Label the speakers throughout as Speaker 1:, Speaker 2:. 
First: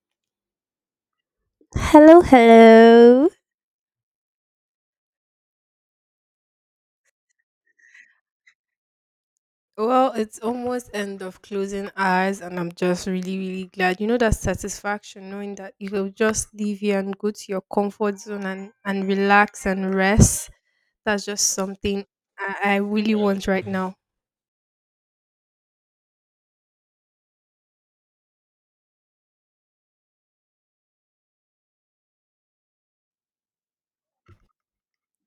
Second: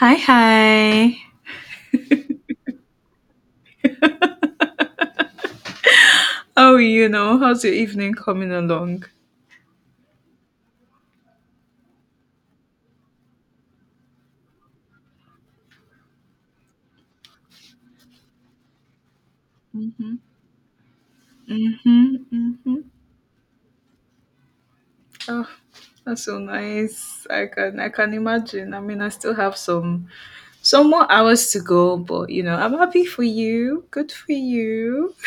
Speaker 1: Hi, hi.
Speaker 2: Hello, hello.
Speaker 1: How are you now? How's your evening coming along? Mm-hmm. Mm-hmm. Mm-hmm. Oh, that's so nice. I can imagine. I mean, I still have some more hours to go, but you know, I'm happy for you. Good for you.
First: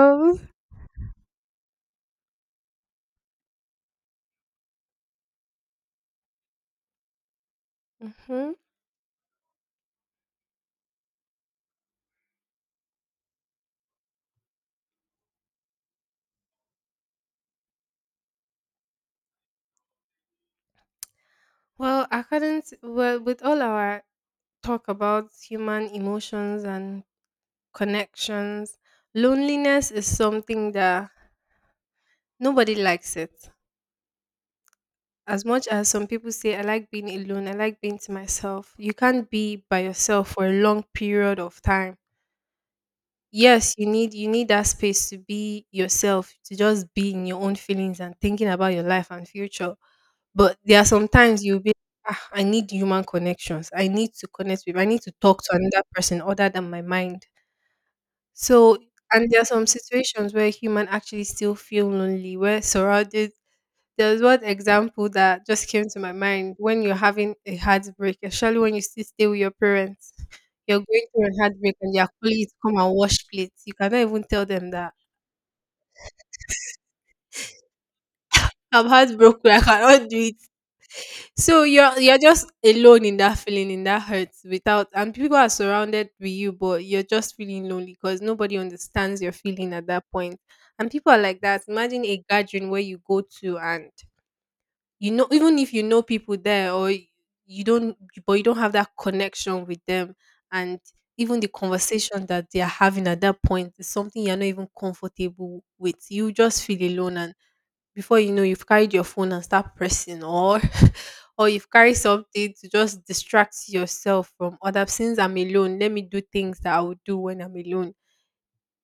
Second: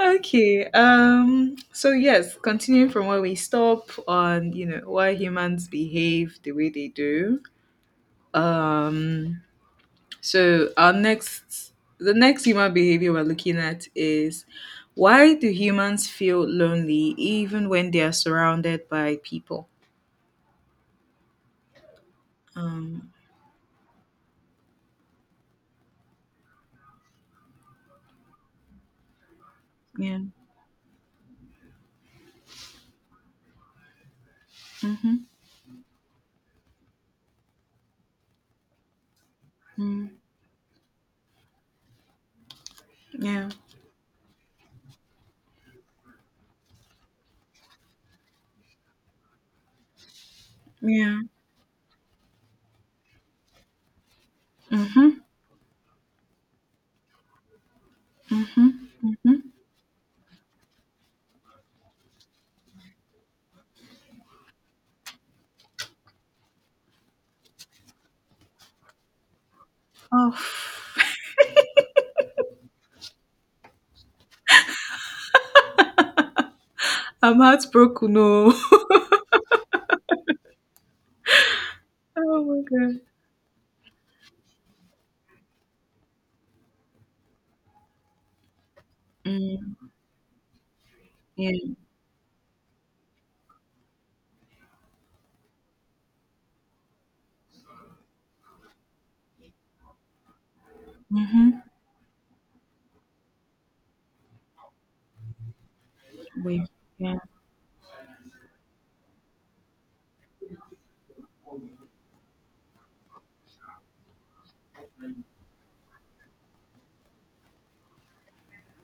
Speaker 1: Okay. So yes, continuing from where we stop on, you know, why humans behave the way they do. Um So our next the next human behavior we're looking at is why do humans feel lonely even when they are surrounded by people? Um yeah. Mm-hmm. Mm, yeah. Yeah. Mm-hmm. Mm-hmm. Mm-hmm. Oh. I'm heartbroken. No. Oh my god. Mm, yeah. Mm-hmm. Wait. Yeah.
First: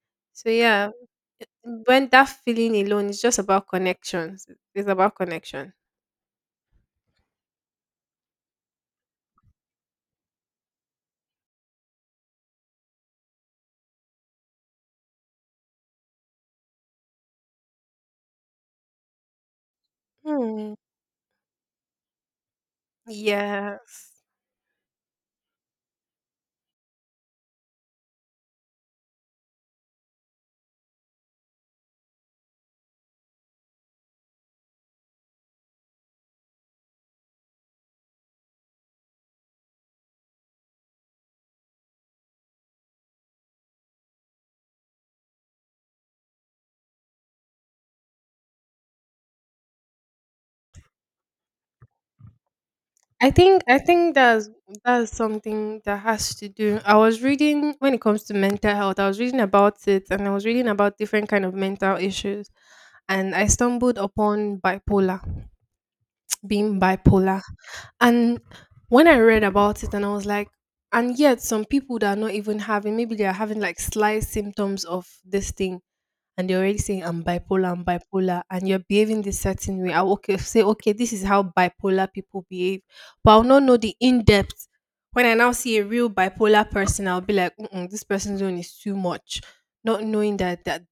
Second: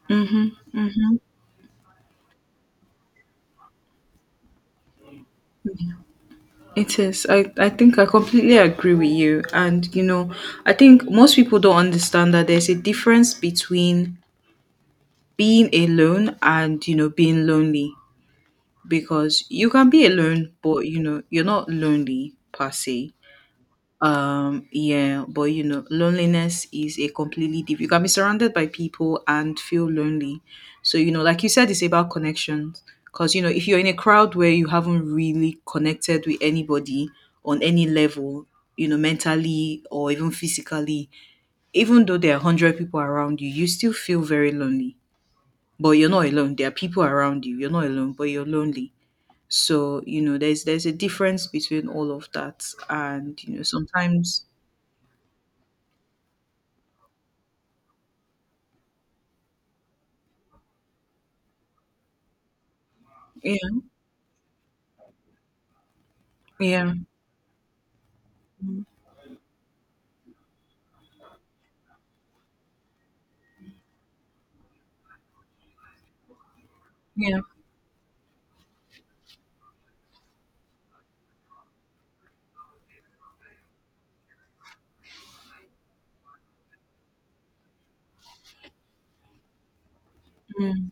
Speaker 1: Mm-hmm. Mm-hmm. It is. I think I completely agree with you. And, you know, I think most people don't understand that there's a difference between being alone and, you know, being lonely, because you can be alone, but, you know, you're not lonely per se. Yeah, but you know, loneliness is a completely different. You can be surrounded by people and feel lonely. So, you know, like you said, it's about connections. Because, you know, if you're in a crowd where you haven't really connected with anybody on any level, you know, mentally or even physically, even though there are 100 people around you, you still feel very lonely. But you're not alone. There are people around you. You're not alone, but you're lonely. So, you know, there's a difference between all of that, and, you know, sometimes yeah. Yeah, yeah, mm.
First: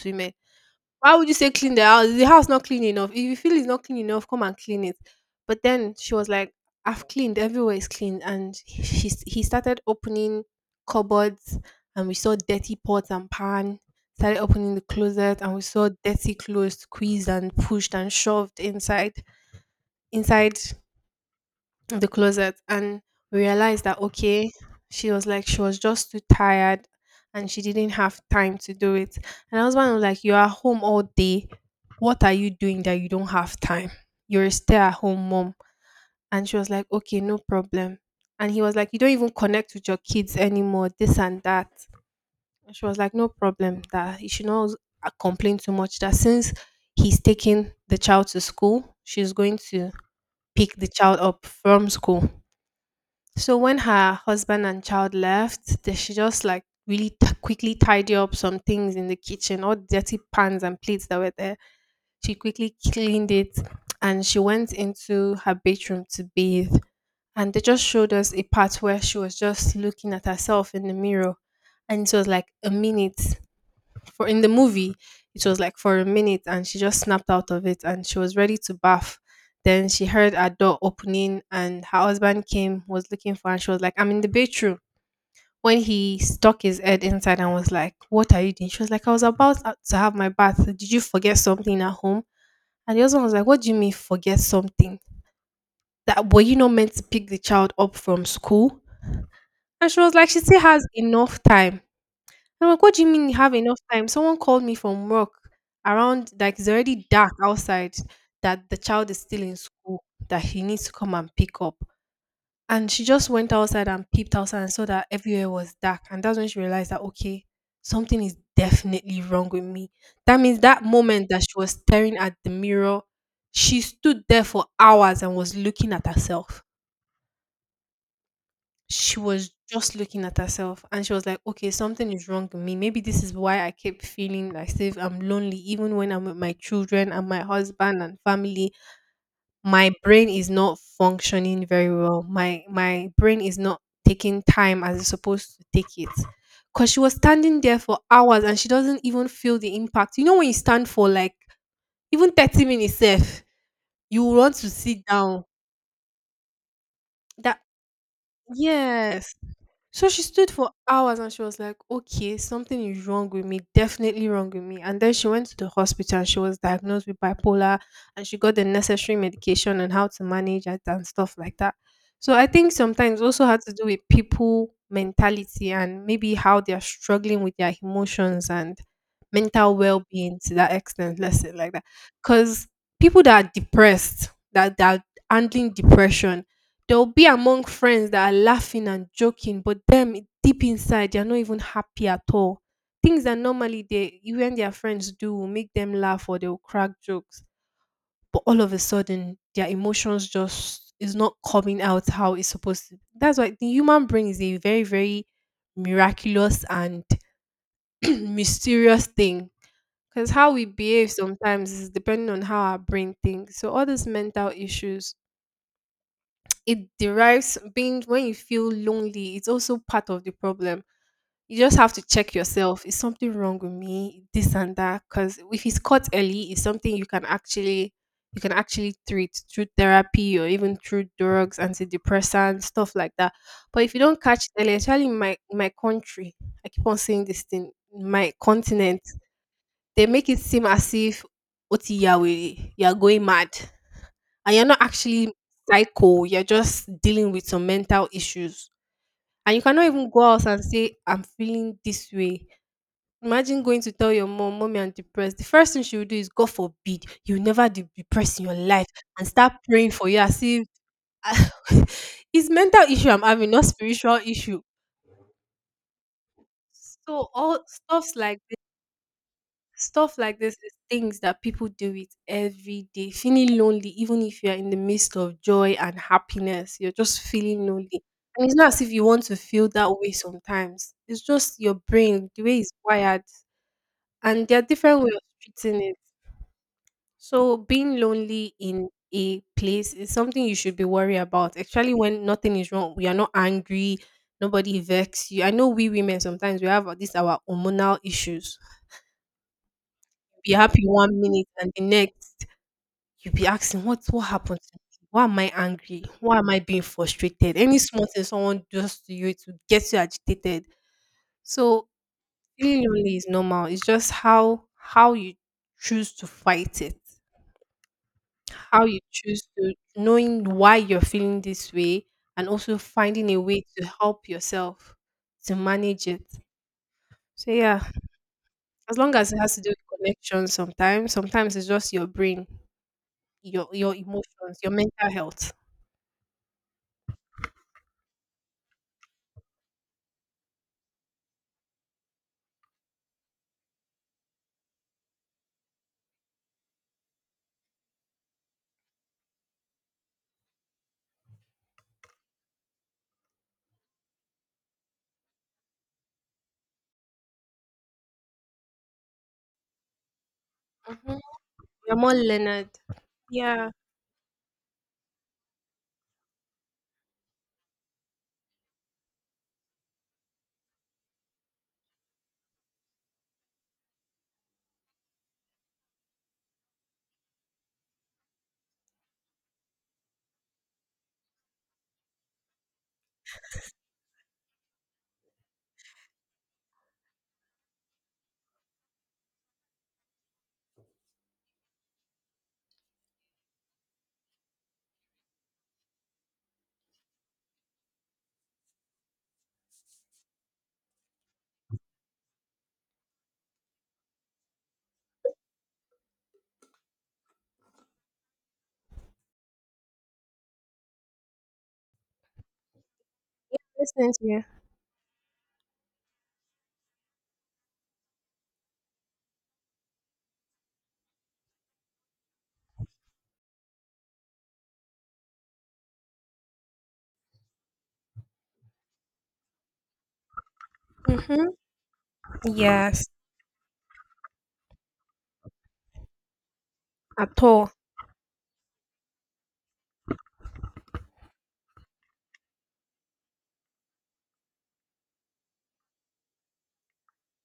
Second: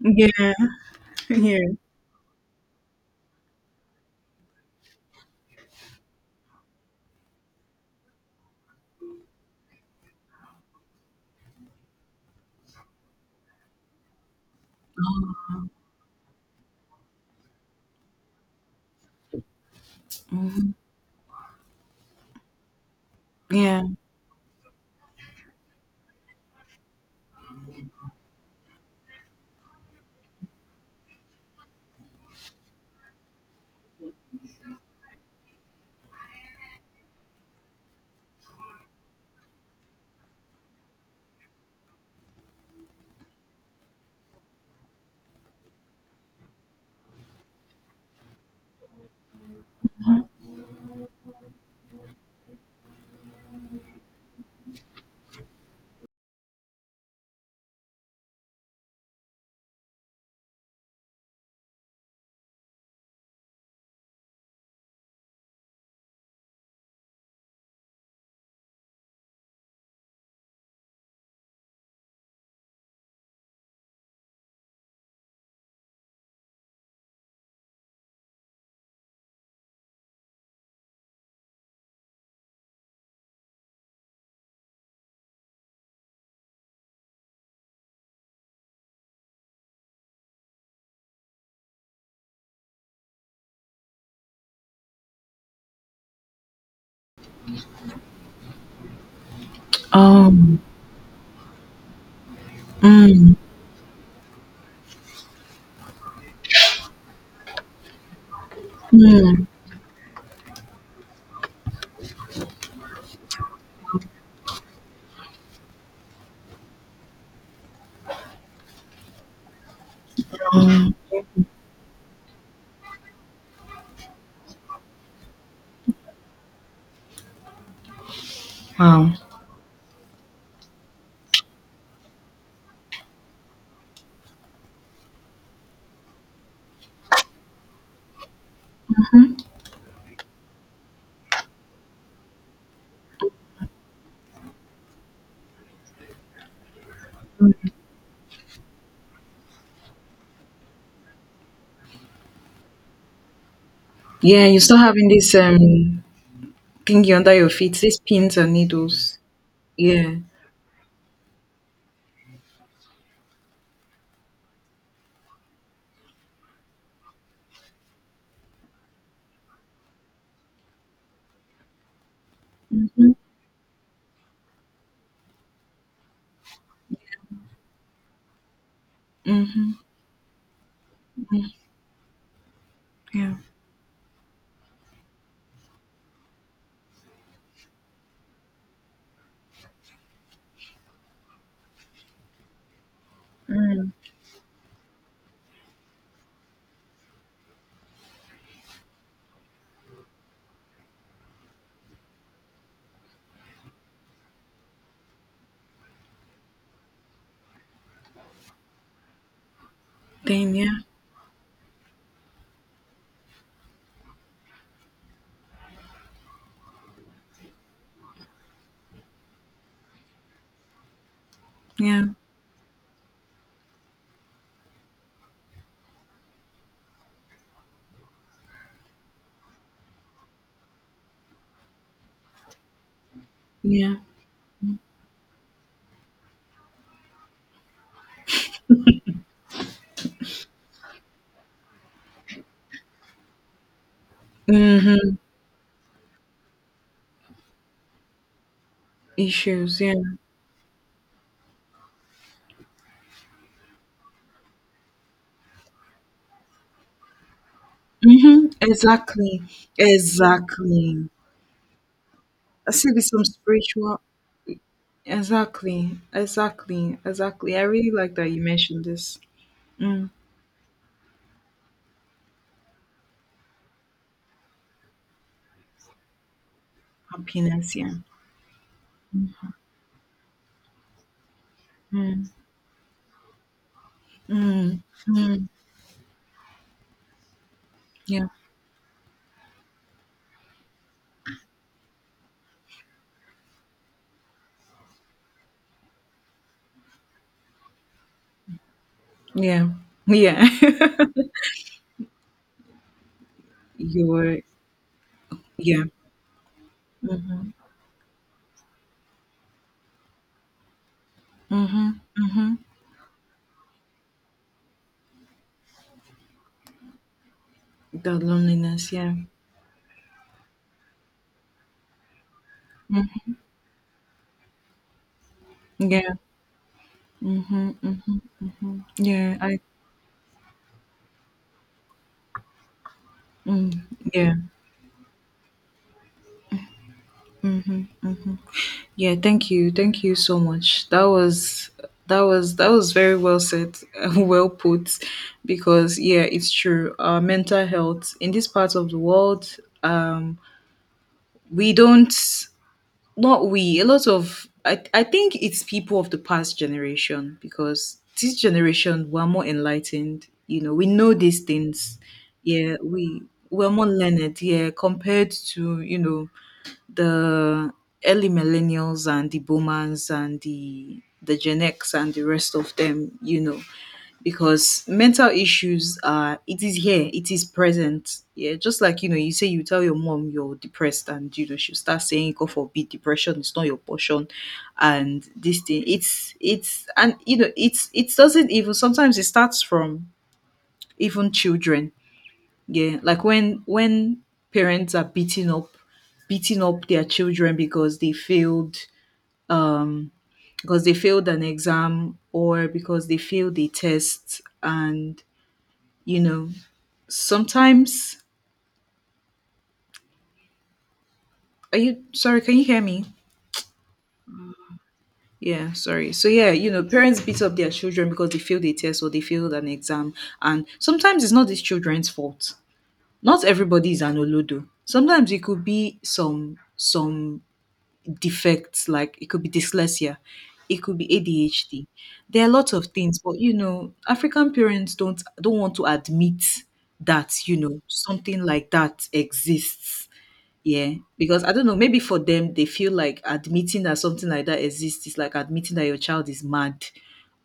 Speaker 1: Yeah, yeah, yeah. Um, mm, mm. Wow. Yeah, you're still having this thingy under your feet, these pins and needles. Yeah. Mm-hmm. Mm-hmm. Yeah. Mm. Then yeah, yeah, yeah. Mm-hmm. Issues, yeah. Mm-hmm. Exactly. Exactly. I see there's some spiritual, exactly. Exactly. Exactly. I really like that you mentioned this. Mm. Happiness, yeah. Mm, mm, mm, yeah, yeah, yeah. Your, yeah. Mm-hmm, mm-hmm, mm-hmm. The loneliness, yeah. Mm, yeah, mm-hmm, mm-hmm. Yeah, I, mm, yeah, yeah. Thank you so much. That was very well said, well put, because yeah, it's true. Our mental health in this part of the world, um, we don't. Not we, a lot of I think it's people of the past generation, because this generation were more enlightened, you know, we know these things. Yeah, we, we're more learned, yeah, compared to, you know, the early millennials and the boomers and the Gen X and the rest of them, you know, because mental issues are, it is here, it is present, yeah. Just like, you know, you say, you tell your mom you're depressed, and you know she'll start saying god forbid, depression is not your portion. And this thing, it's and you know it doesn't even, sometimes it starts from even children, yeah. Like when parents are beating up their children because they failed, um because they failed an exam or because they failed a test, and you know, sometimes, are you, sorry, can you hear me? Yeah, sorry. So yeah, you know, parents beat up their children because they failed a test or they failed an exam. And sometimes it's not these children's fault. Not everybody is an olodo. Sometimes it could be some defects, like it could be dyslexia, it could be adhd. There are lots of things, but you know, african parents don't want to admit that, you know, something like that exists. Yeah, because I don't know, maybe for them, they feel like admitting that something like that exists is like admitting that your child is mad,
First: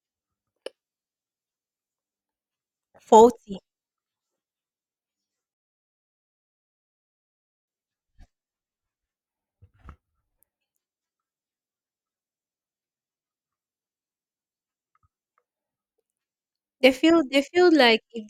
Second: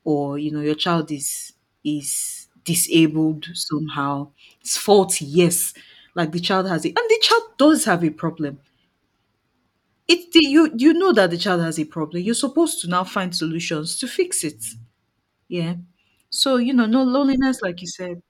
Speaker 1: or, you know, your child is disabled somehow. It's faulty, yes. Like the child has it. And the child does have a problem. You know that the child has a problem. You're supposed to now find solutions to fix it. Yeah. So, you know, no loneliness, like you said.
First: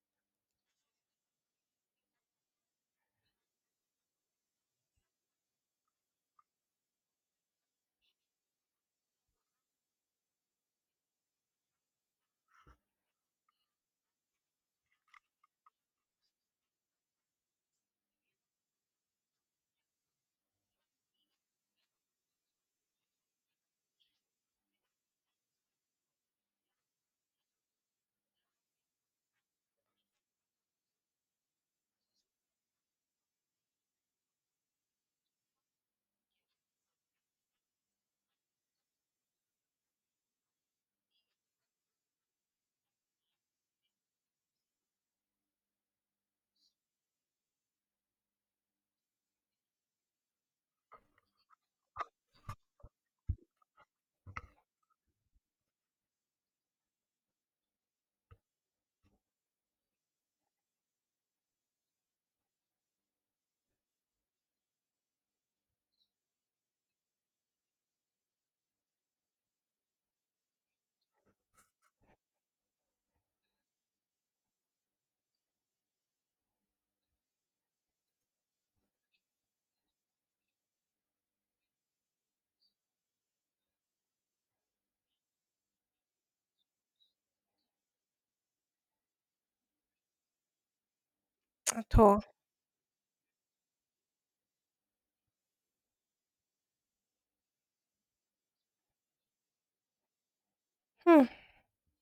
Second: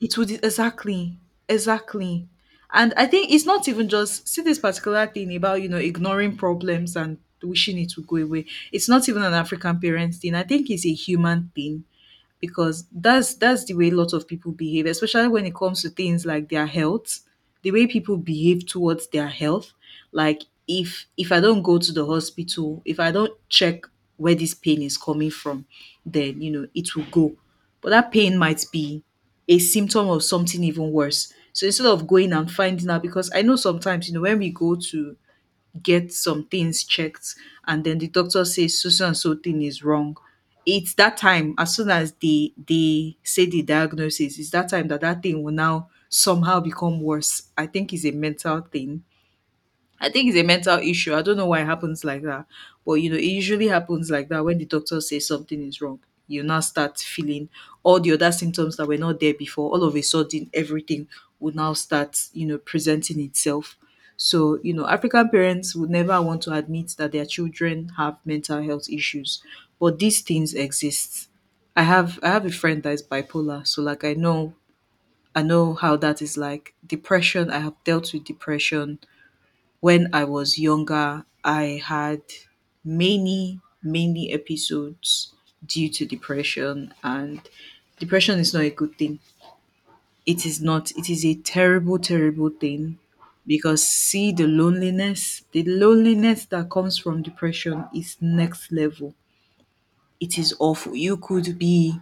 Speaker 1: It would, exactly. Exactly. And I think it's not even just, see this particular thing about, you know, ignoring problems and wishing it would go away, it's not even an african parent thing, I think it's a human thing. Because that's the way a lot of people behave, especially when it comes to things like their health, the way people behave towards their health. Like if I don't go to the hospital, if I don't check where this pain is coming from, then you know it will go. But that pain might be a symptom of something even worse. So instead of going and finding out, because I know sometimes, you know, when we go to get some things checked, and then the doctor says so so and so thing is wrong, it's that time, as soon as they say the diagnosis, it's that time that that thing will now somehow become worse. I think it's a mental thing. I think it's a mental issue. I don't know why it happens like that. But you know, it usually happens like that when the doctor says something is wrong. You now start feeling all the other symptoms that were not there before. All of a sudden, everything would now start, you know, presenting itself. So, you know, African parents would never want to admit that their children have mental health issues. But these things exist. I have a friend that is bipolar, so like I know, I know how that is like. Depression, I have dealt with depression. When I was younger, I had many, many episodes due to depression, and depression is not a good thing. It is not, it is a terrible, terrible thing, because see the loneliness that comes from depression is next level. It is awful. You could be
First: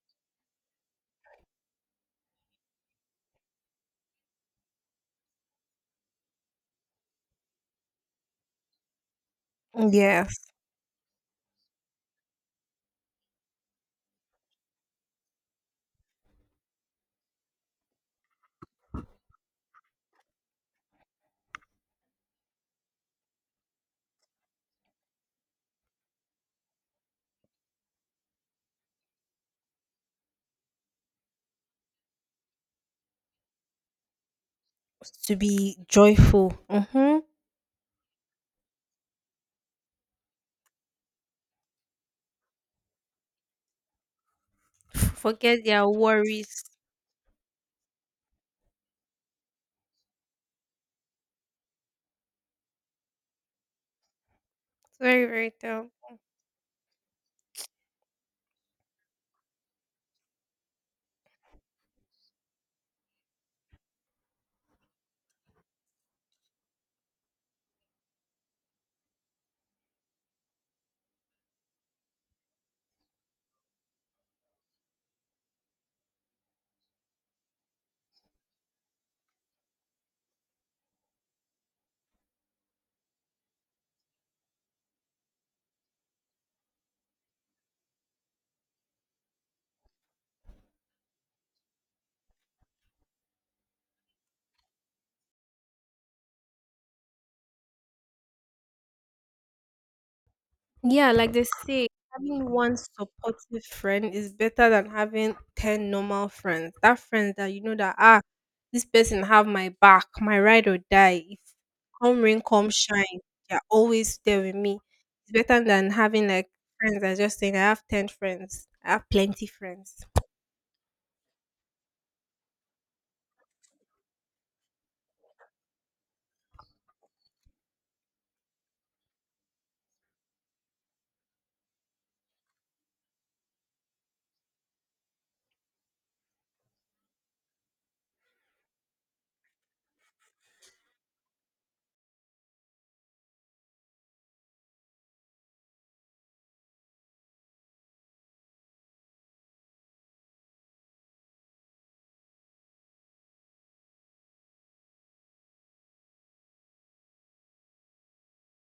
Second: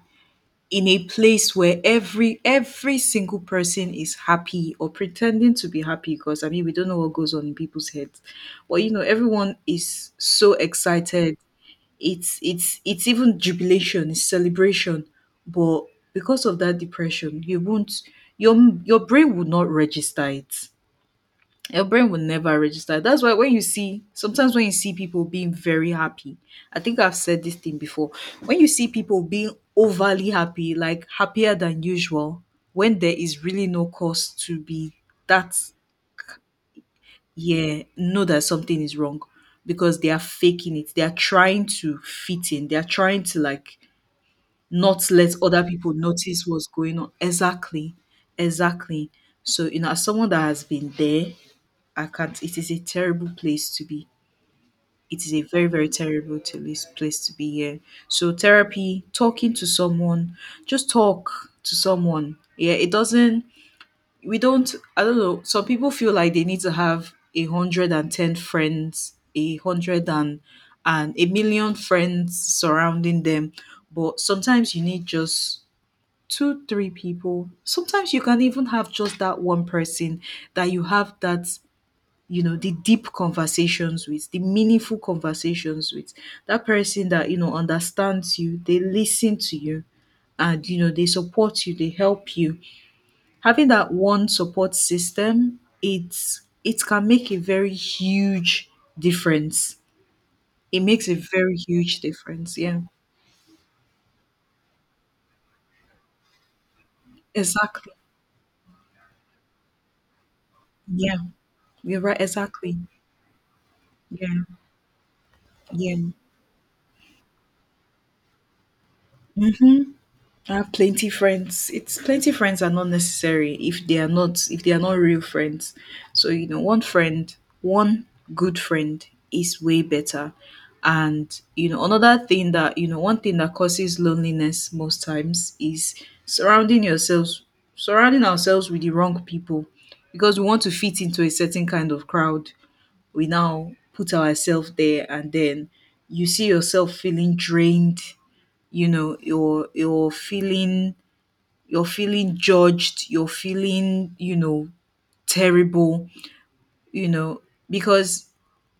Speaker 1: in a place where every single person is happy or pretending to be happy, because I mean we don't know what goes on in people's heads. But you know, everyone is so excited, it's even jubilation, it's celebration. But because of that depression, you won't, your your brain would not register it, your brain will never register. That's why when you see, sometimes when you see people being very happy, I think I've said this thing before. When you see people being overly happy, like happier than usual, when there is really no cause to be that, yeah, know that something is wrong, because they are faking it. They are trying to fit in. They are trying to like not let other people notice what's going on. Exactly. Exactly. So, you know, as someone that has been there, I can't. It is a terrible place to be. It is a very, very terrible to this place to be here. So therapy, talking to someone, just talk to someone. Yeah, it doesn't. We don't. I don't know. Some people feel like they need to have 110 friends, a hundred and a million friends surrounding them. But sometimes you need just two, three people. Sometimes you can even have just that one person that you have, that you know, the deep conversations with, the meaningful conversations with, that person that you know understands you, they listen to you, and you know, they support you, they help you. Having that one support system, it's, it can make a very huge difference. It makes a very huge difference, yeah. Exactly. Yeah. You're right, exactly. Yeah. Yeah. Hmm. I have plenty friends. It's, plenty friends are not necessary if they are not, if they are not real friends. So you know, one friend, one good friend is way better. And you know, another thing that, you know, one thing that causes loneliness most times is surrounding yourselves surrounding ourselves with the wrong people, because we want to fit into a certain kind of crowd. We now put ourselves there, and then you see yourself feeling drained, you know, you're feeling, you're feeling judged, you're feeling, you know, terrible, you know, because,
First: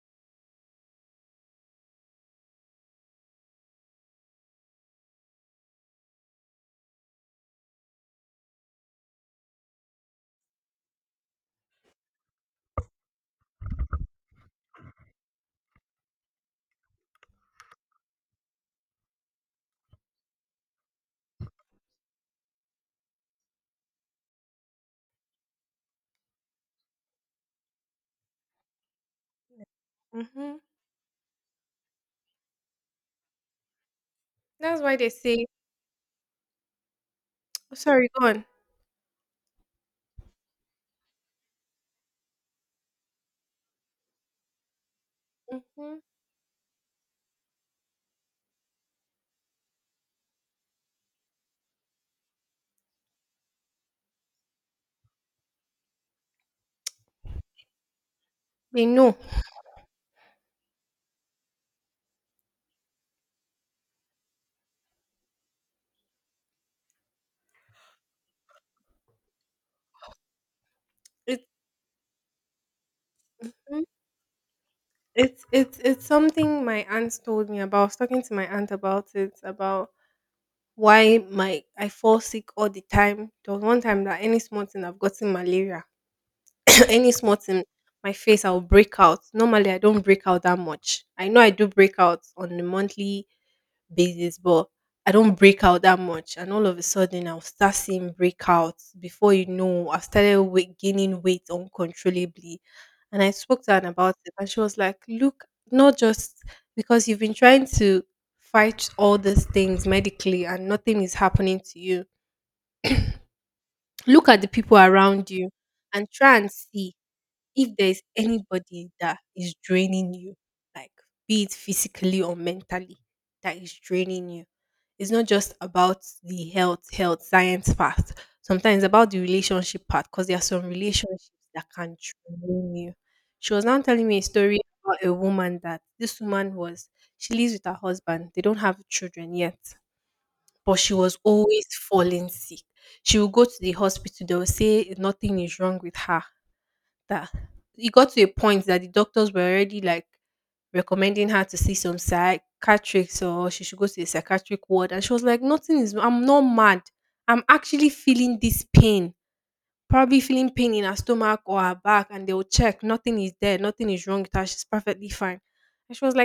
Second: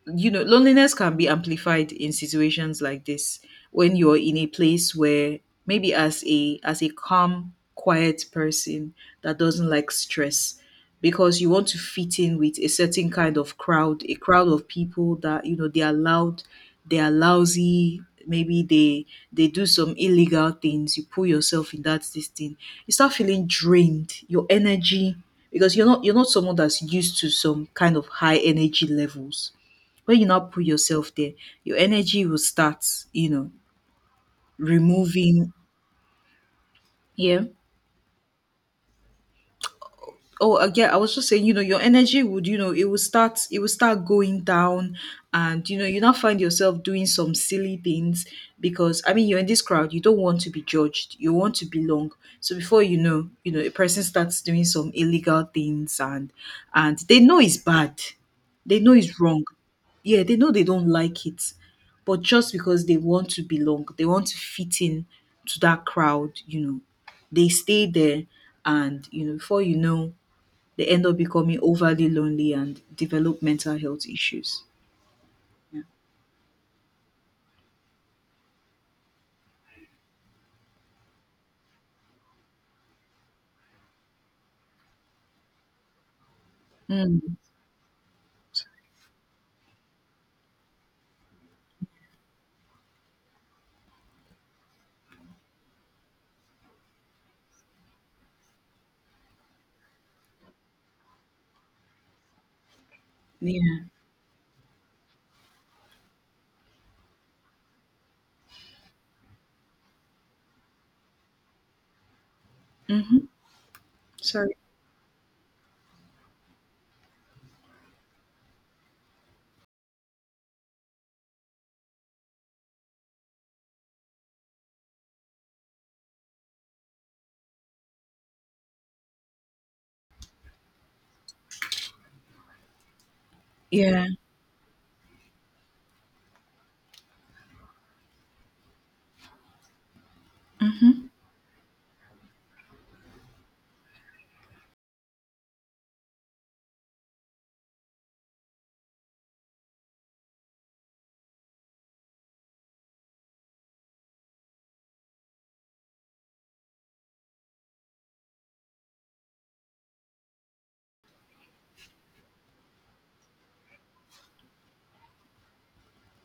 Speaker 1: you know, loneliness can be amplified in situations like this. When you're in a place where maybe as a calm quiet person that doesn't like stress, because you want to fit in with a certain kind of crowd, a crowd of people that you know they are loud, they are lousy, maybe they do some illegal things, you pull yourself in that this thing, you start feeling drained, your energy, because you're not someone that's used to some kind of high energy levels. When you now put yourself there, your energy will start, you know, removing. Yeah. Oh yeah, I was just saying, you know, your energy would, you know, it will start, it will start going down. And you know, you now find yourself doing some silly things because I mean, you're in this crowd, you don't want to be judged, you want to belong. So before you know, you know, a person starts doing some illegal things. And And they know it's bad, they know it's wrong. Yeah, they know, they don't like it. But just because they want to belong, they want to fit in to that crowd, you know, they stay there. And you know, before you know, they end up becoming overly lonely and develop mental health issues. Mm. Yeah. Mm-hmm. Sorry. Yeah.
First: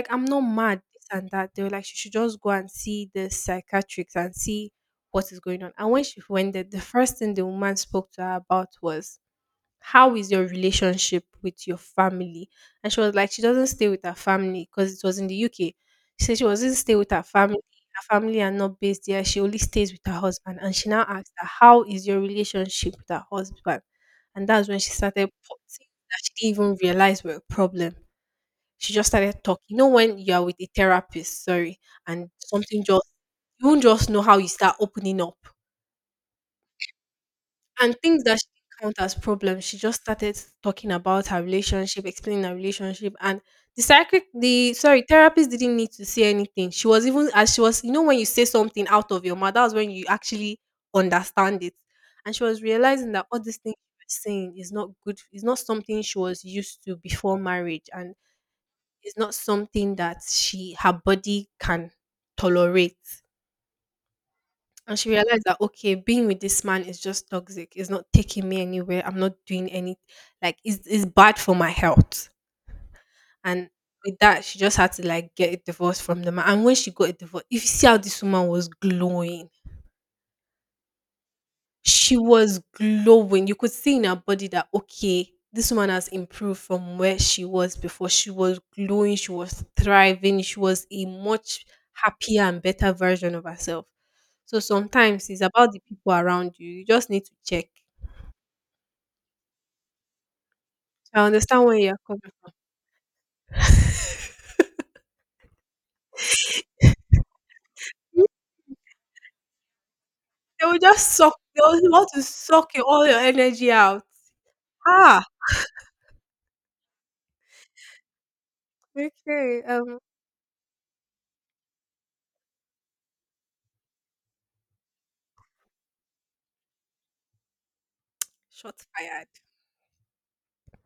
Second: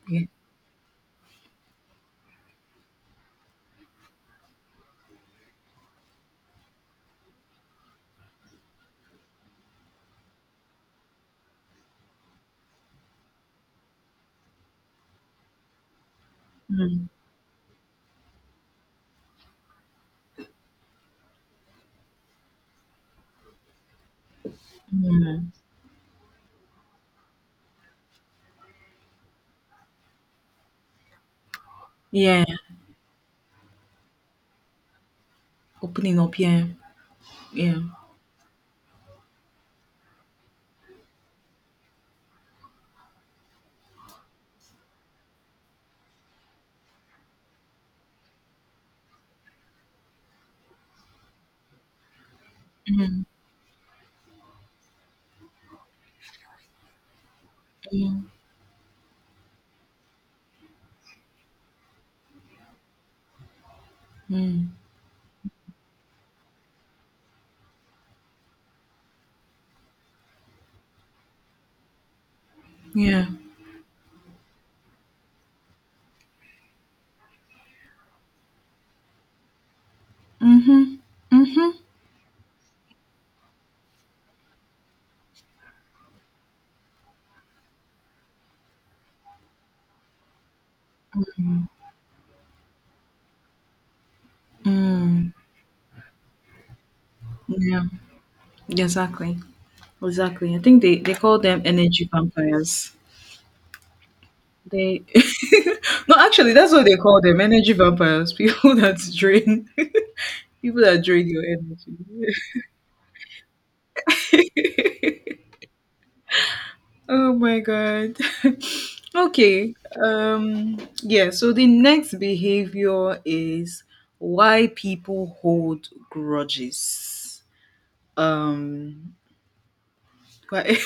Speaker 1: Yeah. Mm. Mm. Yeah. Opening up. Yeah. Yeah. Mm. Mm. Mm. Yeah. Mm-hmm. Mm-hmm. Mm. Yeah. Exactly. Exactly. I think they call them energy vampires. They no, actually, that's what they call them, energy vampires. People that drain, people that drain your energy. Oh my god. okay. Yeah, so the next behavior is why people hold grudges. Um why?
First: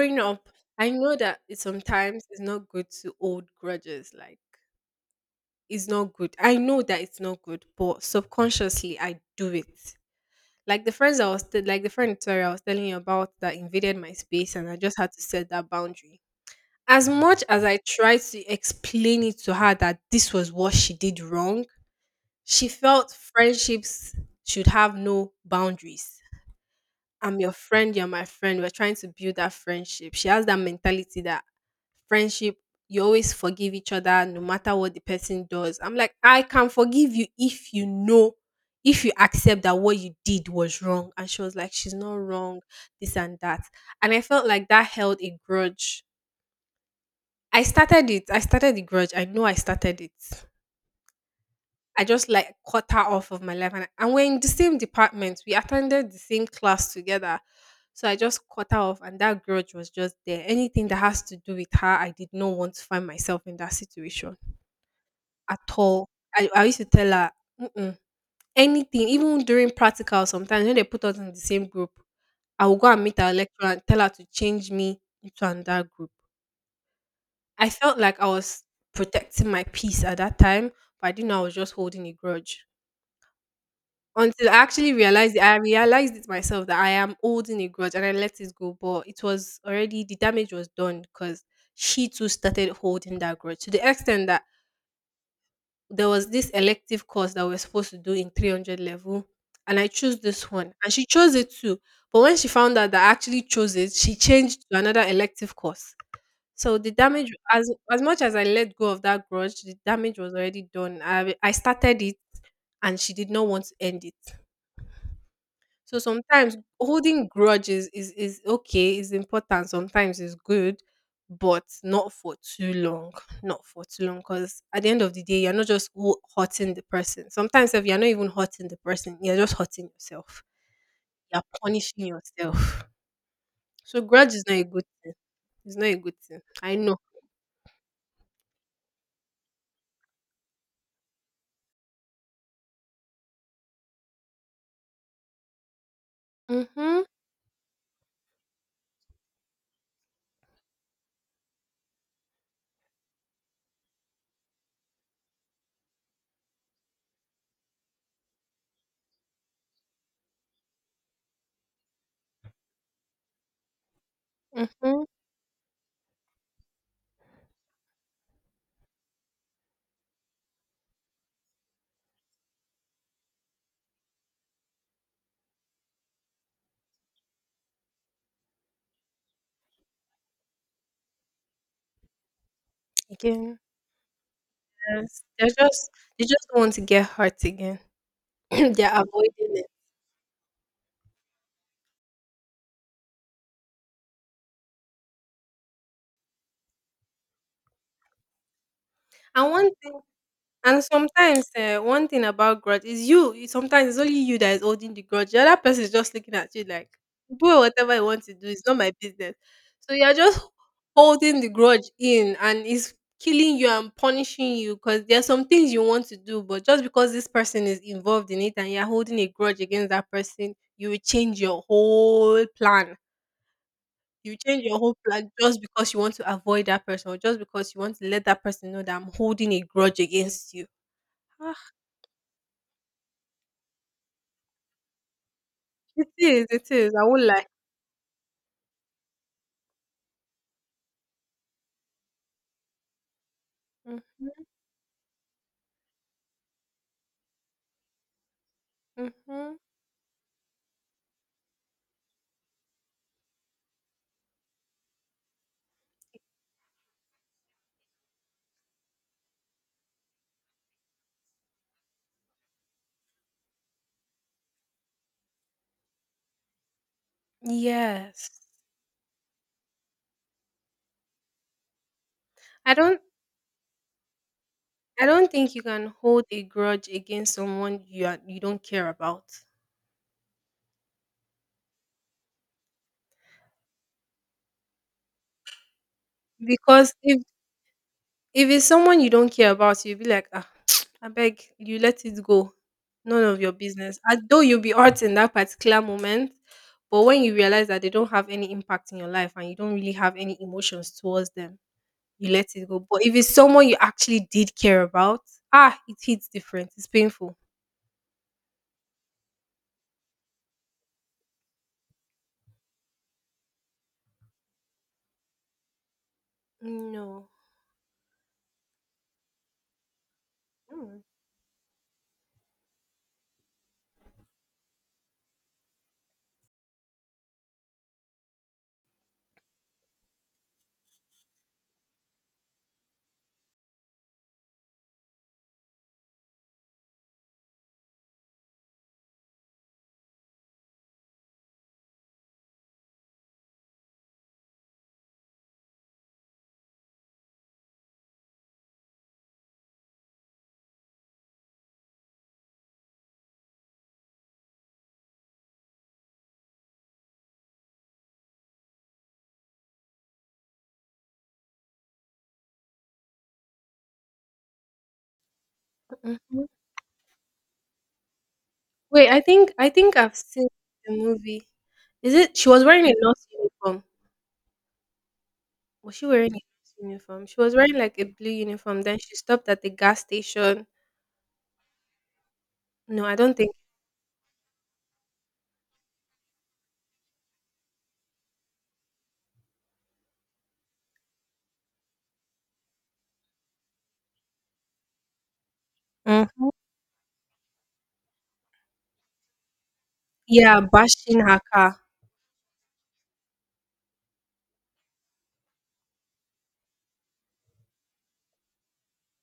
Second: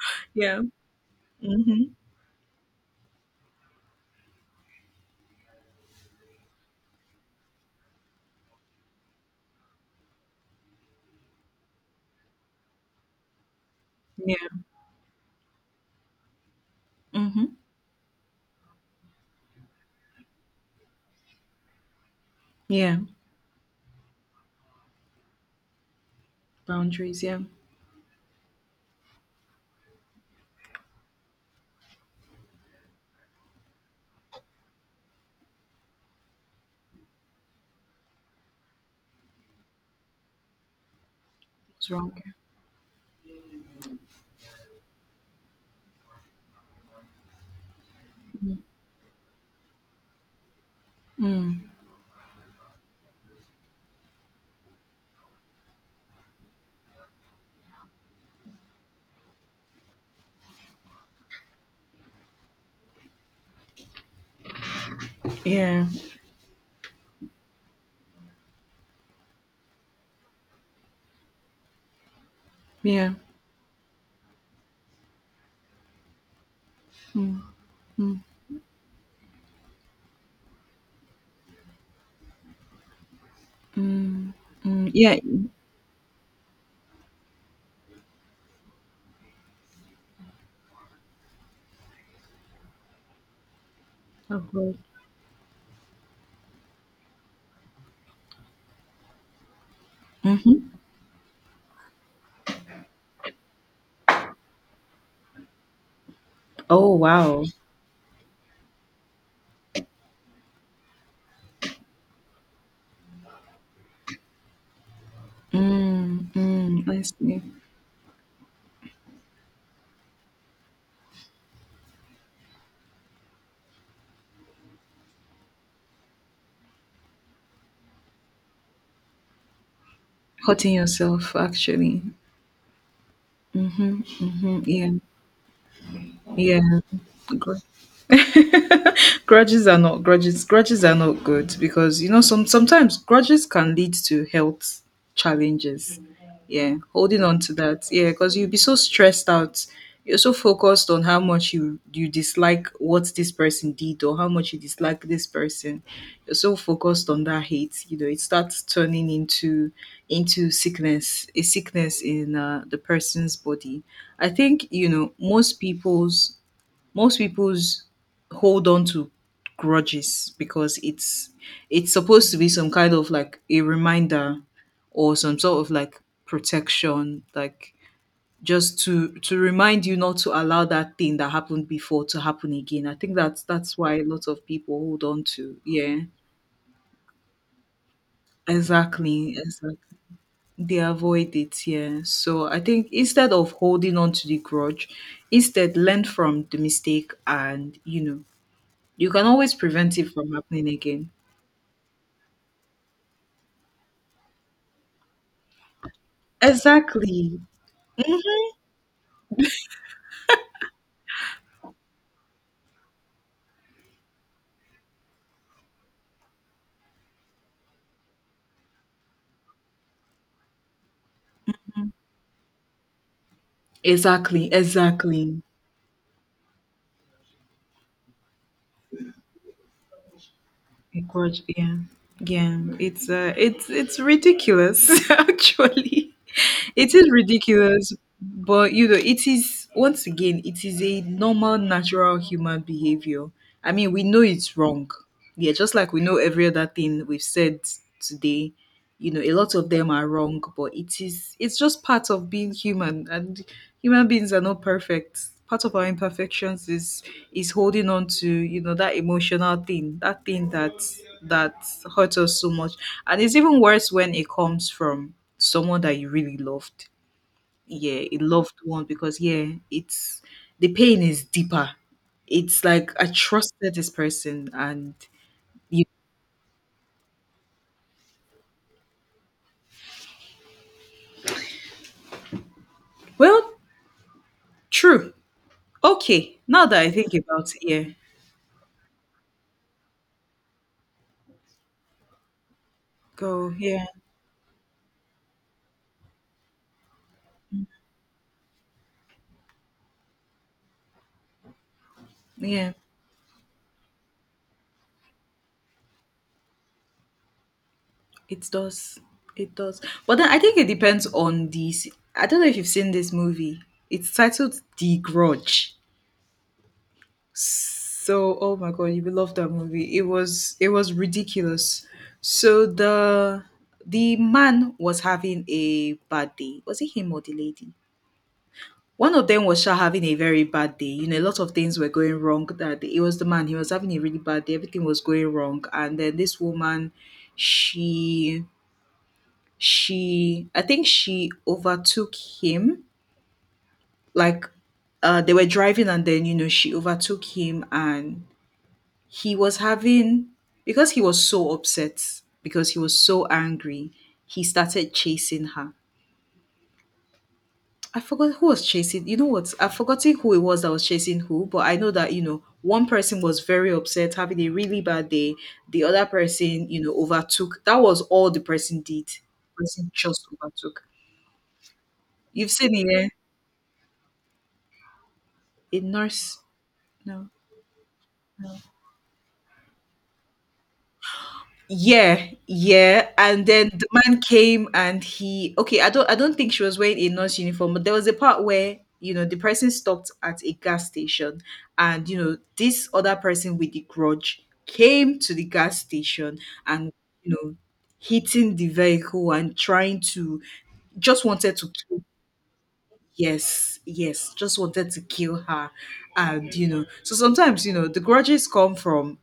Speaker 1: yeah. Mhm. Yeah. Mhm. Yeah. Boundaries, yeah. What's wrong? Mm. Yeah. Yeah. Mm. Mm. Yeah. Of course. Mhm. Oh wow. Mm. Mm. I see. Hurting yourself actually. Mm-hmm, mm-hmm, yeah. Yeah. Gr- Grudges are not grudges. Grudges are not good because you know, sometimes grudges can lead to health challenges. Yeah, holding on to that. Yeah, because you'll be so stressed out. You're so focused on how much you dislike what this person did, or how much you dislike this person. You're so focused on that hate. You know, it starts turning into sickness, a sickness in the person's body. I think you know, most people's hold on to grudges because it's supposed to be some kind of like a reminder, or some sort of like protection, like just to remind you not to allow that thing that happened before to happen again. I think that's why a lot of people hold on to. Yeah, exactly, exactly, they avoid it. Yeah, so I think instead of holding on to the grudge, instead learn from the mistake, and you know, you can always prevent it from happening again. Exactly. Exactly. Exactly. A grudge. Yeah. Yeah. It's ridiculous actually. It is ridiculous. But you know, it is, once again, it is a normal natural human behavior. I mean, we know it's wrong. Yeah, just like we know every other thing we've said today. You know, a lot of them are wrong, but it is, it's just part of being human. And human beings are not perfect. Part of our imperfections is holding on to, you know, that emotional thing, that thing that hurts us so much. And it's even worse when it comes from someone that you really loved. Yeah, a loved one, because yeah, it's the pain is deeper. It's like, I trusted this person, and you, well, true. Okay, now that I think about it, yeah. Go, yeah, yeah, it does, it does. But then I think it depends on these. I don't know if you've seen this movie. It's titled The Grudge. So, oh my god, you will love that movie. It was ridiculous. So the man was having a bad day. Was it him or the lady? One of them was sure having a very bad day. You know, a lot of things were going wrong that day. It was the man. He was having a really bad day. Everything was going wrong, and then this woman, she she, I think she overtook him. Like, they were driving, and then you know, she overtook him. And he was having because he was so upset, because he was so angry, he started chasing her. I forgot who was chasing. You know what? I've forgotten who it was that was chasing who, but I know that, you know, one person was very upset, having a really bad day. The other person, you know, overtook. That was all the person did. The person just overtook. You've seen it, yeah? A nurse. No. No. Yeah, yeah. And then the man came and he, okay, I don't think she was wearing a nurse uniform, but there was a part where, you know, the person stopped at a gas station, and you know, this other person with the grudge came to the gas station, and you know, hitting the vehicle and trying to, just wanted to kill. Yes, yes, just wanted to kill her. And you know, so sometimes, you know, the grudges come from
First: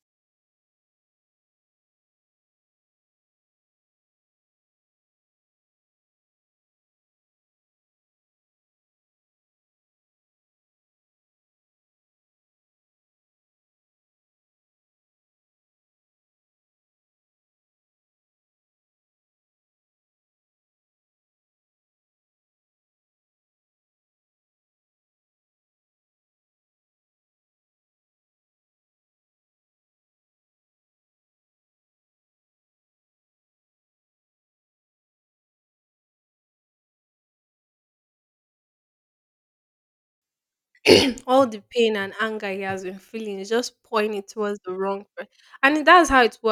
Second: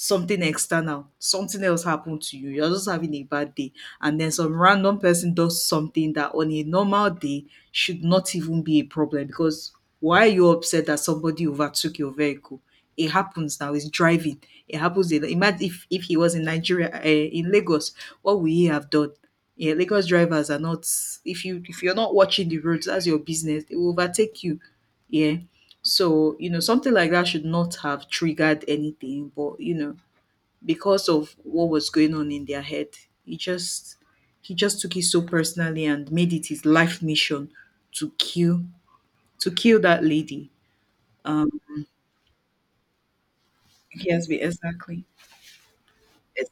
Speaker 1: something external, something else happened to you, you're just having a bad day, and then some random person does something that on a normal day should not even be a problem, because why are you upset that somebody overtook your vehicle? It happens now. It's driving. It happens. Imagine if he was in Nigeria, in Lagos, what would he have done? Yeah, Lagos drivers are not. If you're not watching the roads, that's your business. They will overtake you. Yeah. So, you know, something like that should not have triggered anything, but you know, because of what was going on in their head, he just, he just took it so personally, and made it his life mission to kill to kill that lady. Um, he has been, exactly. ex-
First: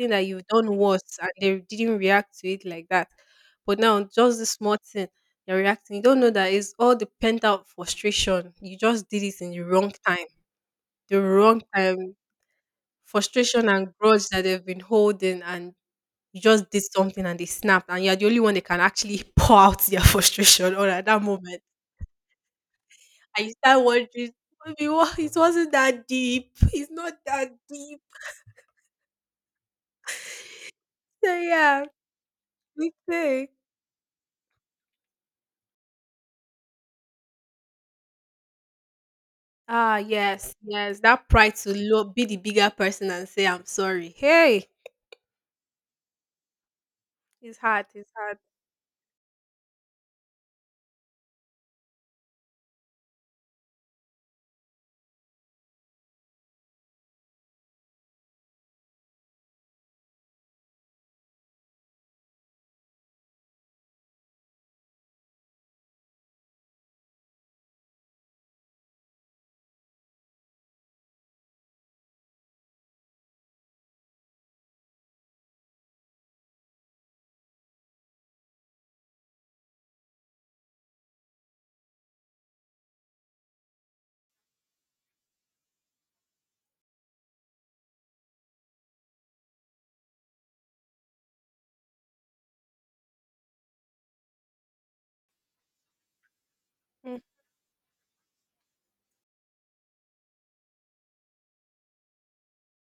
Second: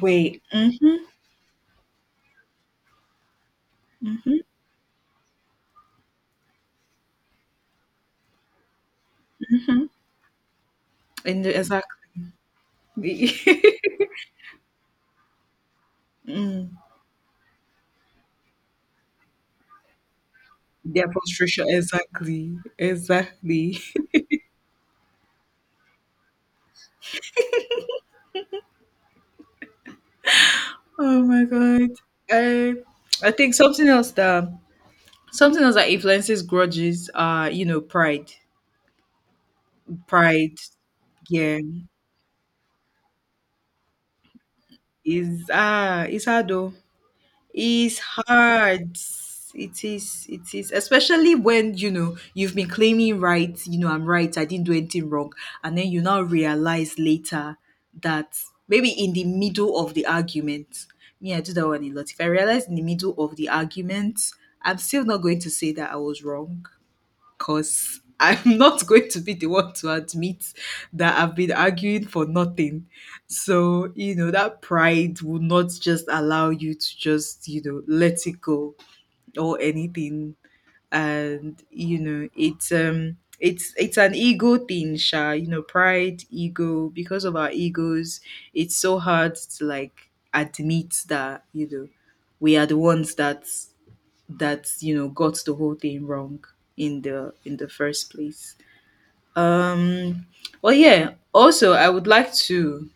Speaker 1: Wait. Mm-hmm, mm-hmm, mm-hmm. And exactly. mm. Their frustration, exactly, exactly. Oh my god. I I think something else that influences grudges are, you know, pride. Yeah. It's it's hard though. It's hard. It is. It is. Especially when you know you've been claiming right. You know, I'm right, I didn't do anything wrong, and then you now realize later that maybe in the middle of the argument, me I do that one a lot. If I realize in the middle of the argument, I'm still not going to say that I was wrong, because I'm not going to be the one to admit that I've been arguing for nothing. So, you know, that pride will not just allow you to just, you know, let it go or anything. And, you know, it's an ego thing, Sha, you know, pride, ego, because of our egos, it's so hard to like admit that, you know, we are the ones that you know, got the whole thing wrong in the first place. um well, yeah, also I would like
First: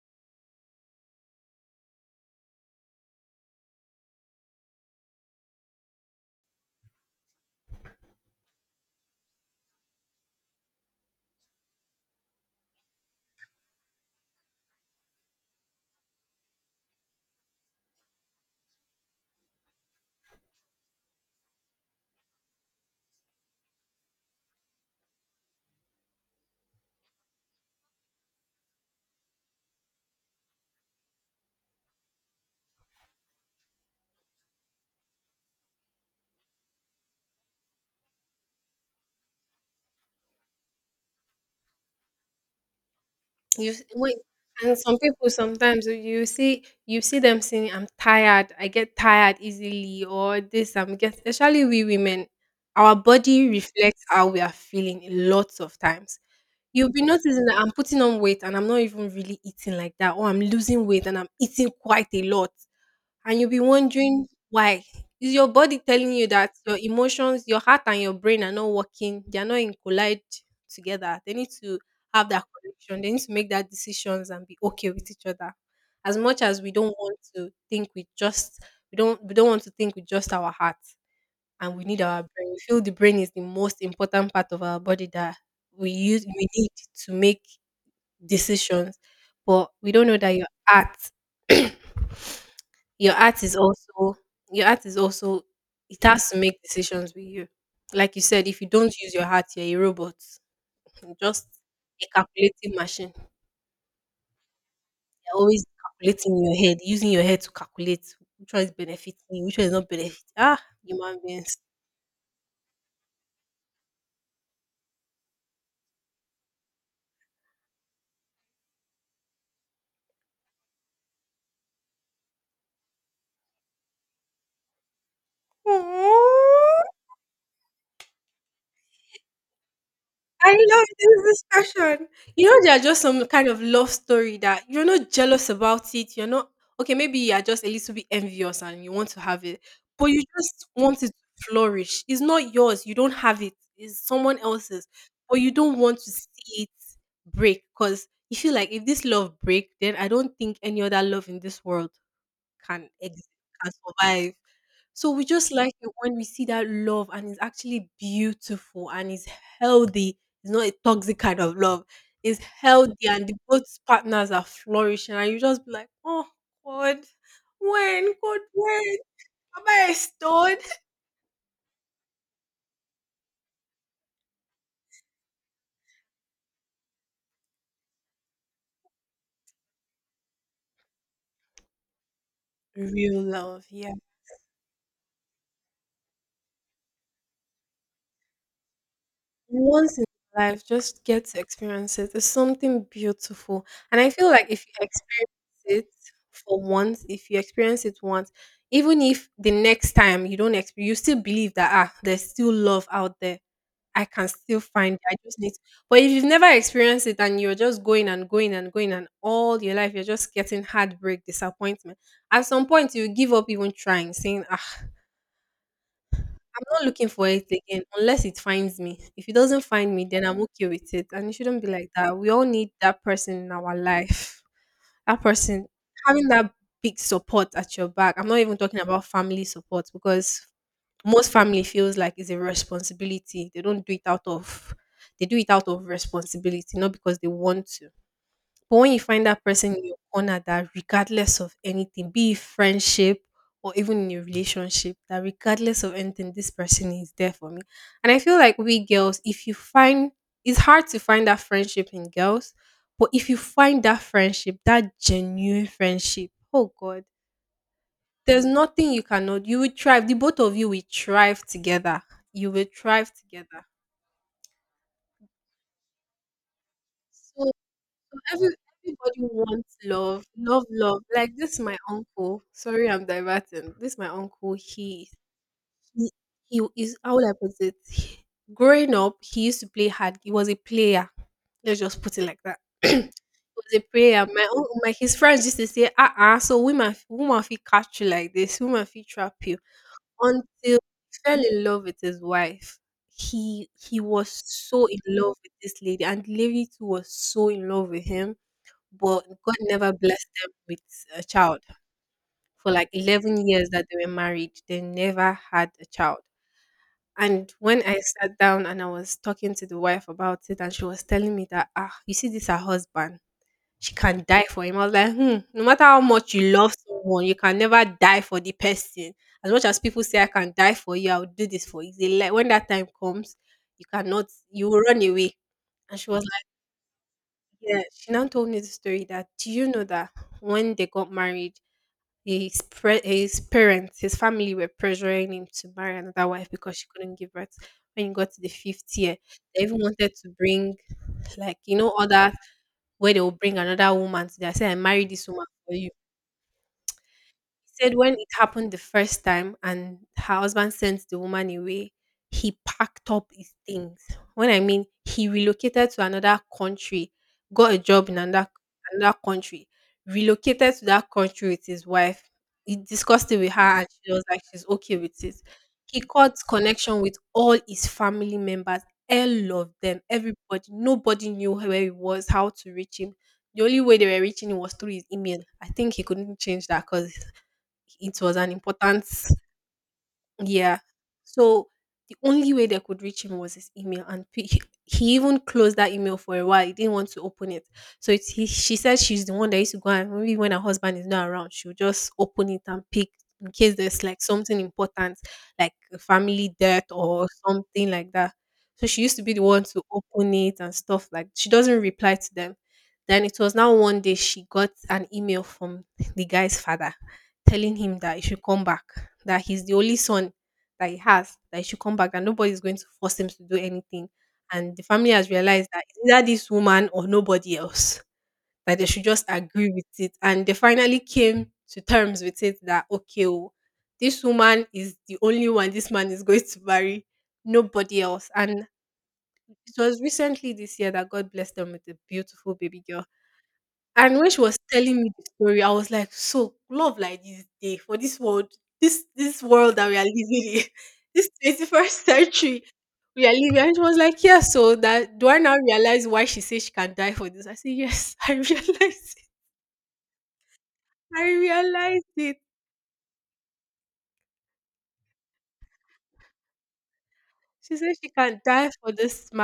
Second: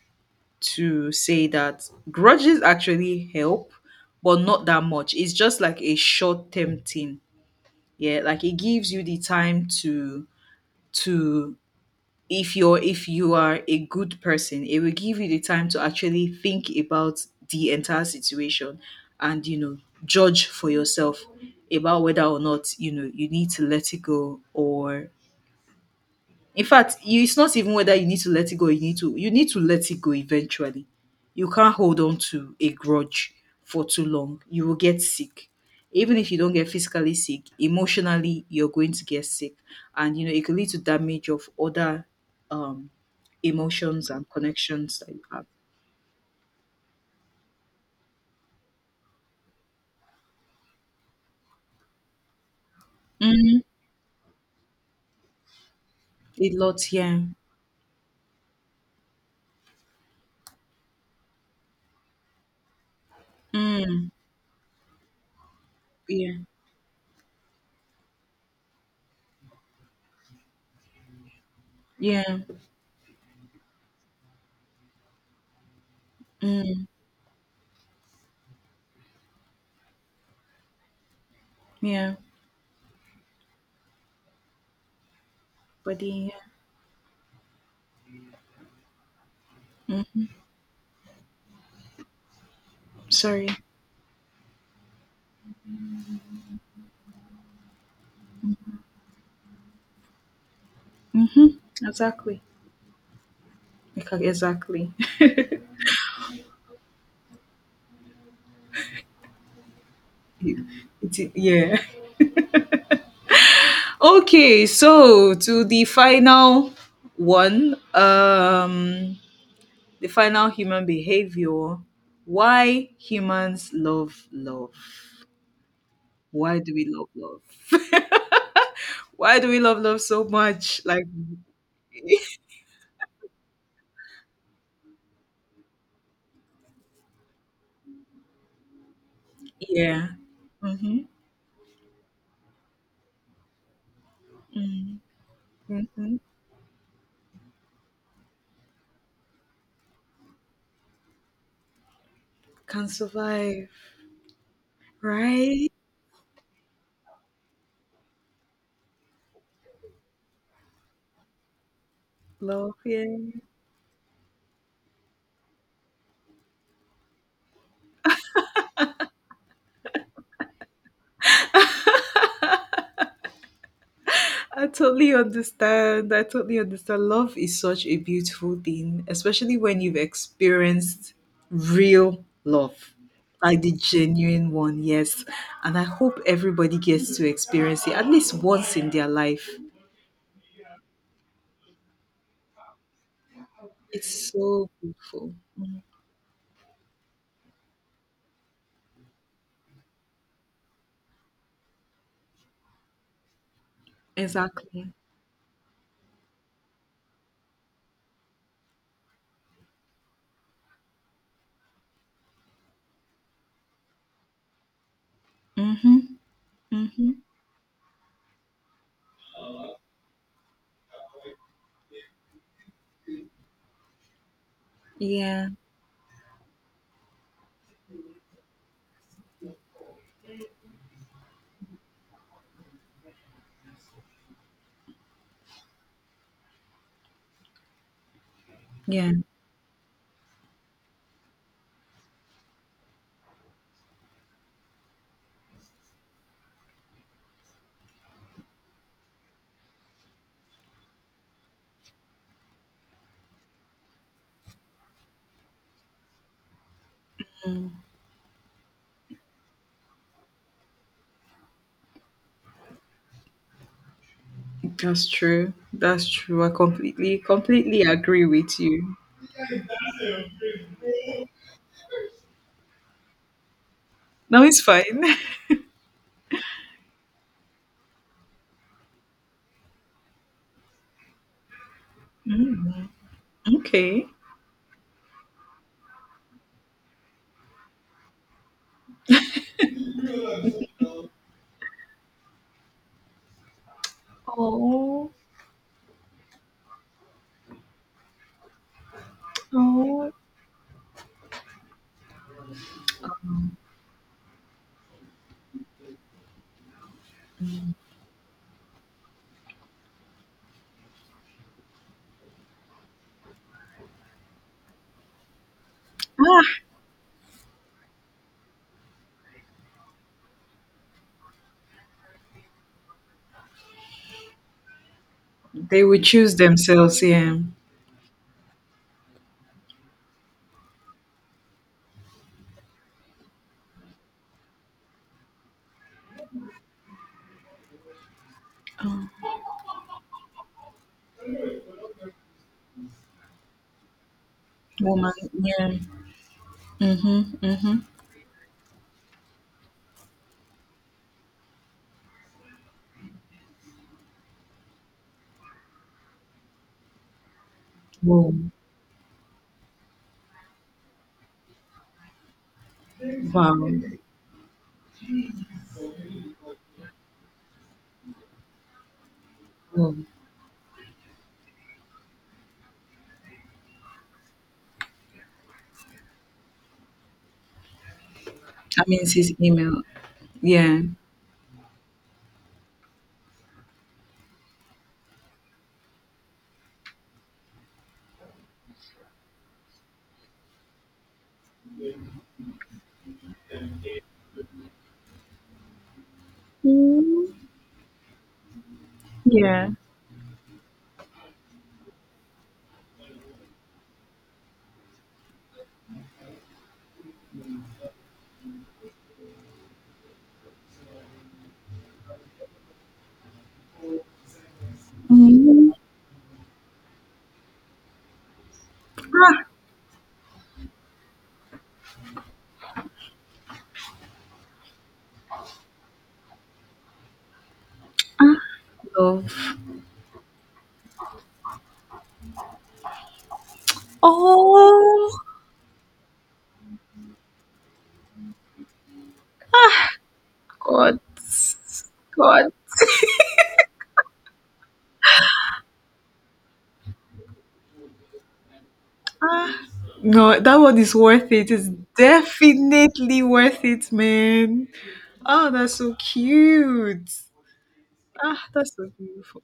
Speaker 1: to say that grudges actually help, but not that much, it's just like a short term thing. Yeah, like it gives you the time to to if you're if you are a good person, it will give you the time to actually think about the entire situation, and you know, judge for yourself about whether or not, you know, you need to let it go, or in fact, you, it's not even whether you need to let it go, you need to let it go eventually. You can't hold on to a grudge for too long. You will get sick. Even if you don't get physically sick, emotionally you're going to get sick. And you know, it could lead to damage of other um emotions and connections that you have. Mm, a lot, yeah. Mm, yeah. Yeah. Mm, yeah. But yeah. Mm. Sorry. Mm-hmm. Exactly. Exactly. It is, yeah. Okay, so to the final one, the final human behavior. Why humans love love? Why do we love love? Why do we love love so much? Like, yeah. Mm-hmm. Mm-hmm. Mm-hmm. Can survive, right? Love, yeah. I totally understand. I totally understand. Love is such a beautiful thing, especially when you've experienced real love, like the genuine one, yes. And I hope everybody gets to experience it at least once in their life. It's so beautiful. Exactly. Mm-hmm. Mm-hmm. Yeah. Yeah. That's true. That's true. I completely agree with you. No, it's fine. okay. Oh, oh. They will choose themselves, yeah. Woman, yeah. Mm-hmm. Mm-hmm. Whoa. Wow. Whoa. That means his email. Yeah. Mm, yeah. Mm. Ah, ah, love. Oh, God. God. Ah. No, that one is worth it. It's definitely worth it, man. Oh, that's so cute. Ah, that's so beautiful.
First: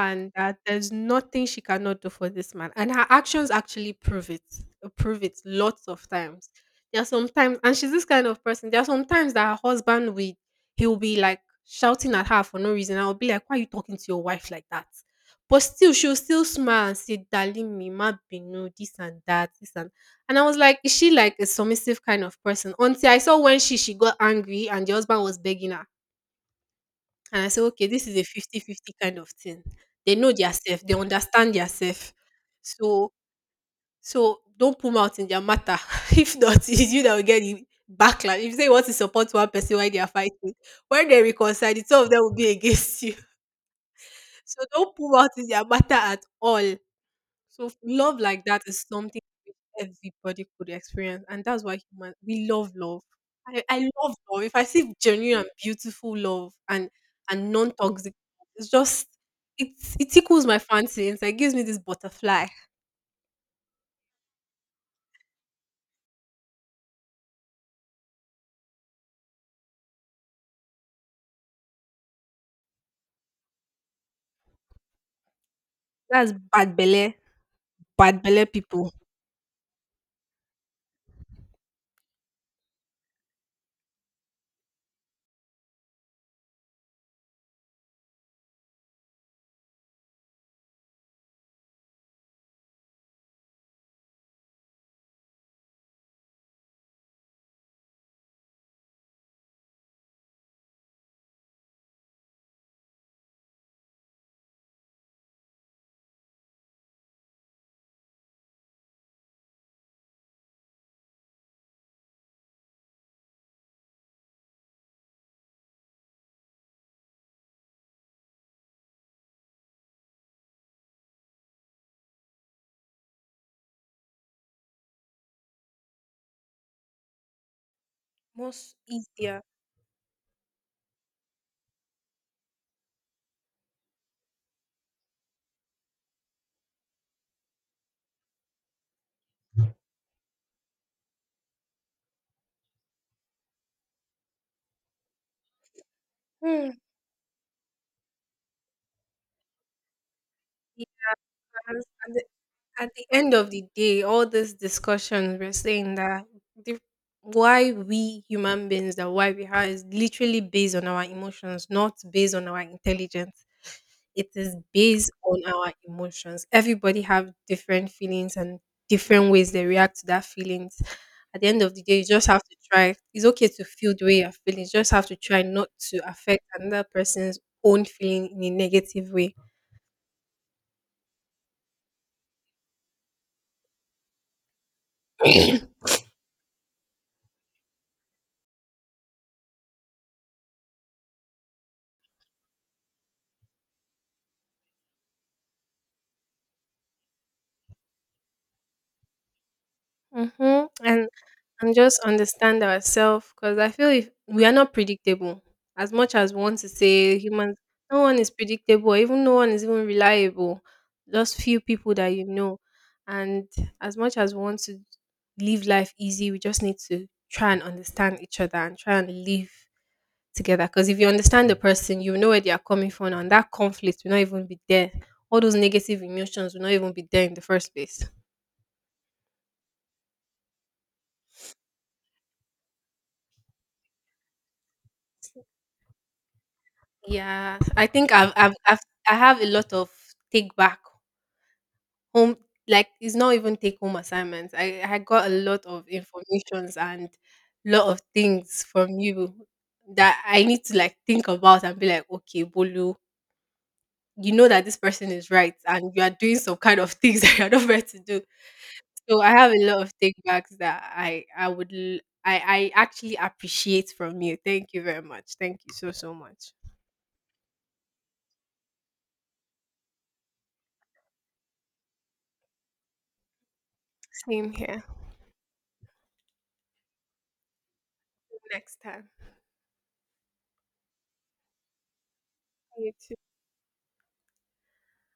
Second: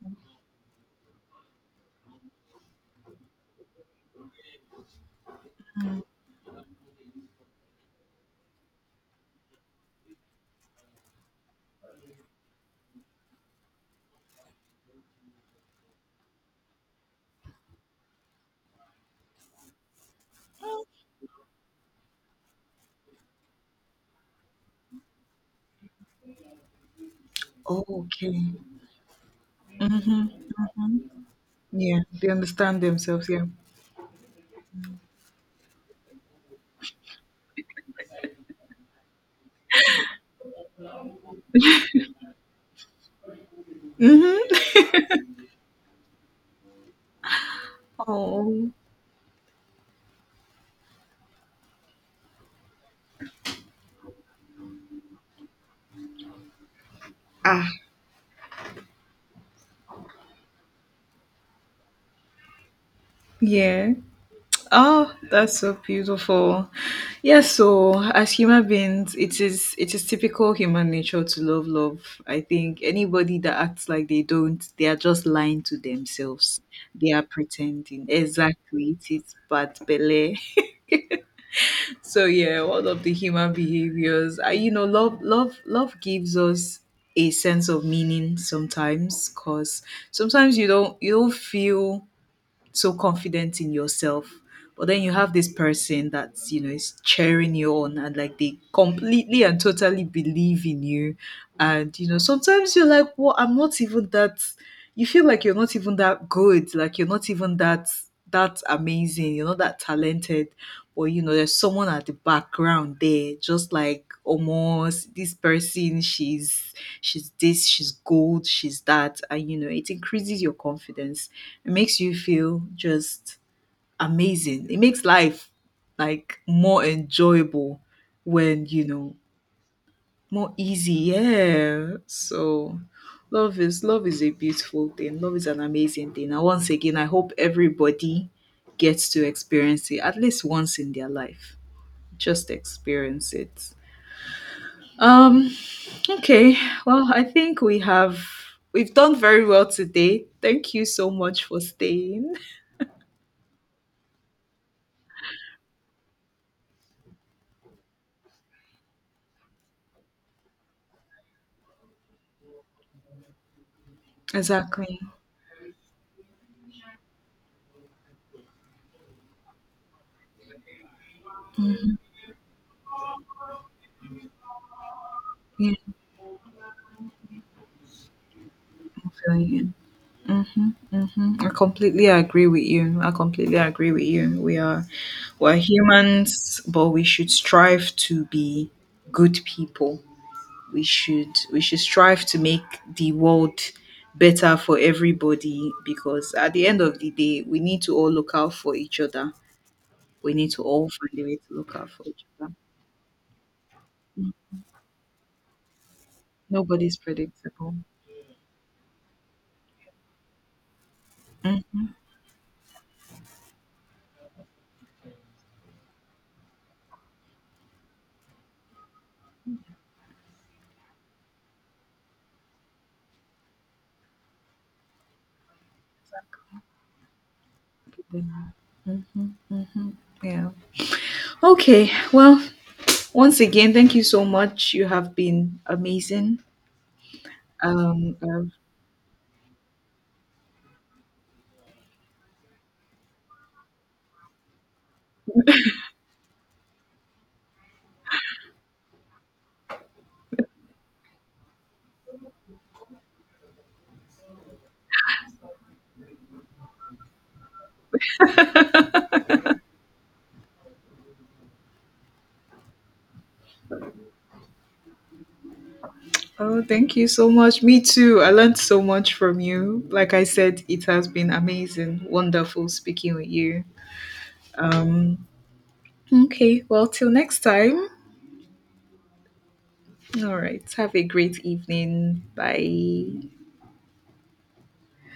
Speaker 1: Oh, okay. Mhm. Yeah, they understand themselves. Yeah. Mm-hmm. Oh. Ah. Yeah. Oh, that's so beautiful. Yeah, so as human beings, it is typical human nature to love love. I think anybody that acts like they don't, they are just lying to themselves. They are pretending. Exactly. It is bad belle. So yeah, all of the human behaviors, I, you know, love gives us a sense of meaning sometimes, because sometimes you don't feel so confident in yourself, but then you have this person that you know is cheering you on, and like they completely and totally believe in you. And you know, sometimes you're like, well, I'm not even that, you feel like you're not even that good, like you're not even that amazing, you're not that talented, or you know, there's someone at the background there, just like almost, this person, she's this, she's gold, she's that, and you know, it increases your confidence, it makes you feel just amazing. It makes life like more enjoyable, when, you know, more easy. Yeah. So love is, love is a beautiful thing. Love is an amazing thing. And once again, I hope everybody gets to experience it at least once in their life. Just experience it. Um, okay. Well, I think we've done very well today. Thank you so much for staying. Exactly. Yeah. Playing. Mhm, mhm. I completely agree with you. I completely agree with you. We're humans, but we should strive to be good people. We should strive to make the world better for everybody, because at the end of the day, we need to all look out for each other. We need to all find a way to look out for each other. Nobody's predictable. Mhm, mhm, mhm. Yeah. Okay. Well, once again, thank you so much. You have been amazing. Um, um, oh, thank you so much. Me too. I learned so much from you. Like I said, it has been amazing, wonderful speaking with you. Um, okay, well, till next time. All right, have a great evening. Bye.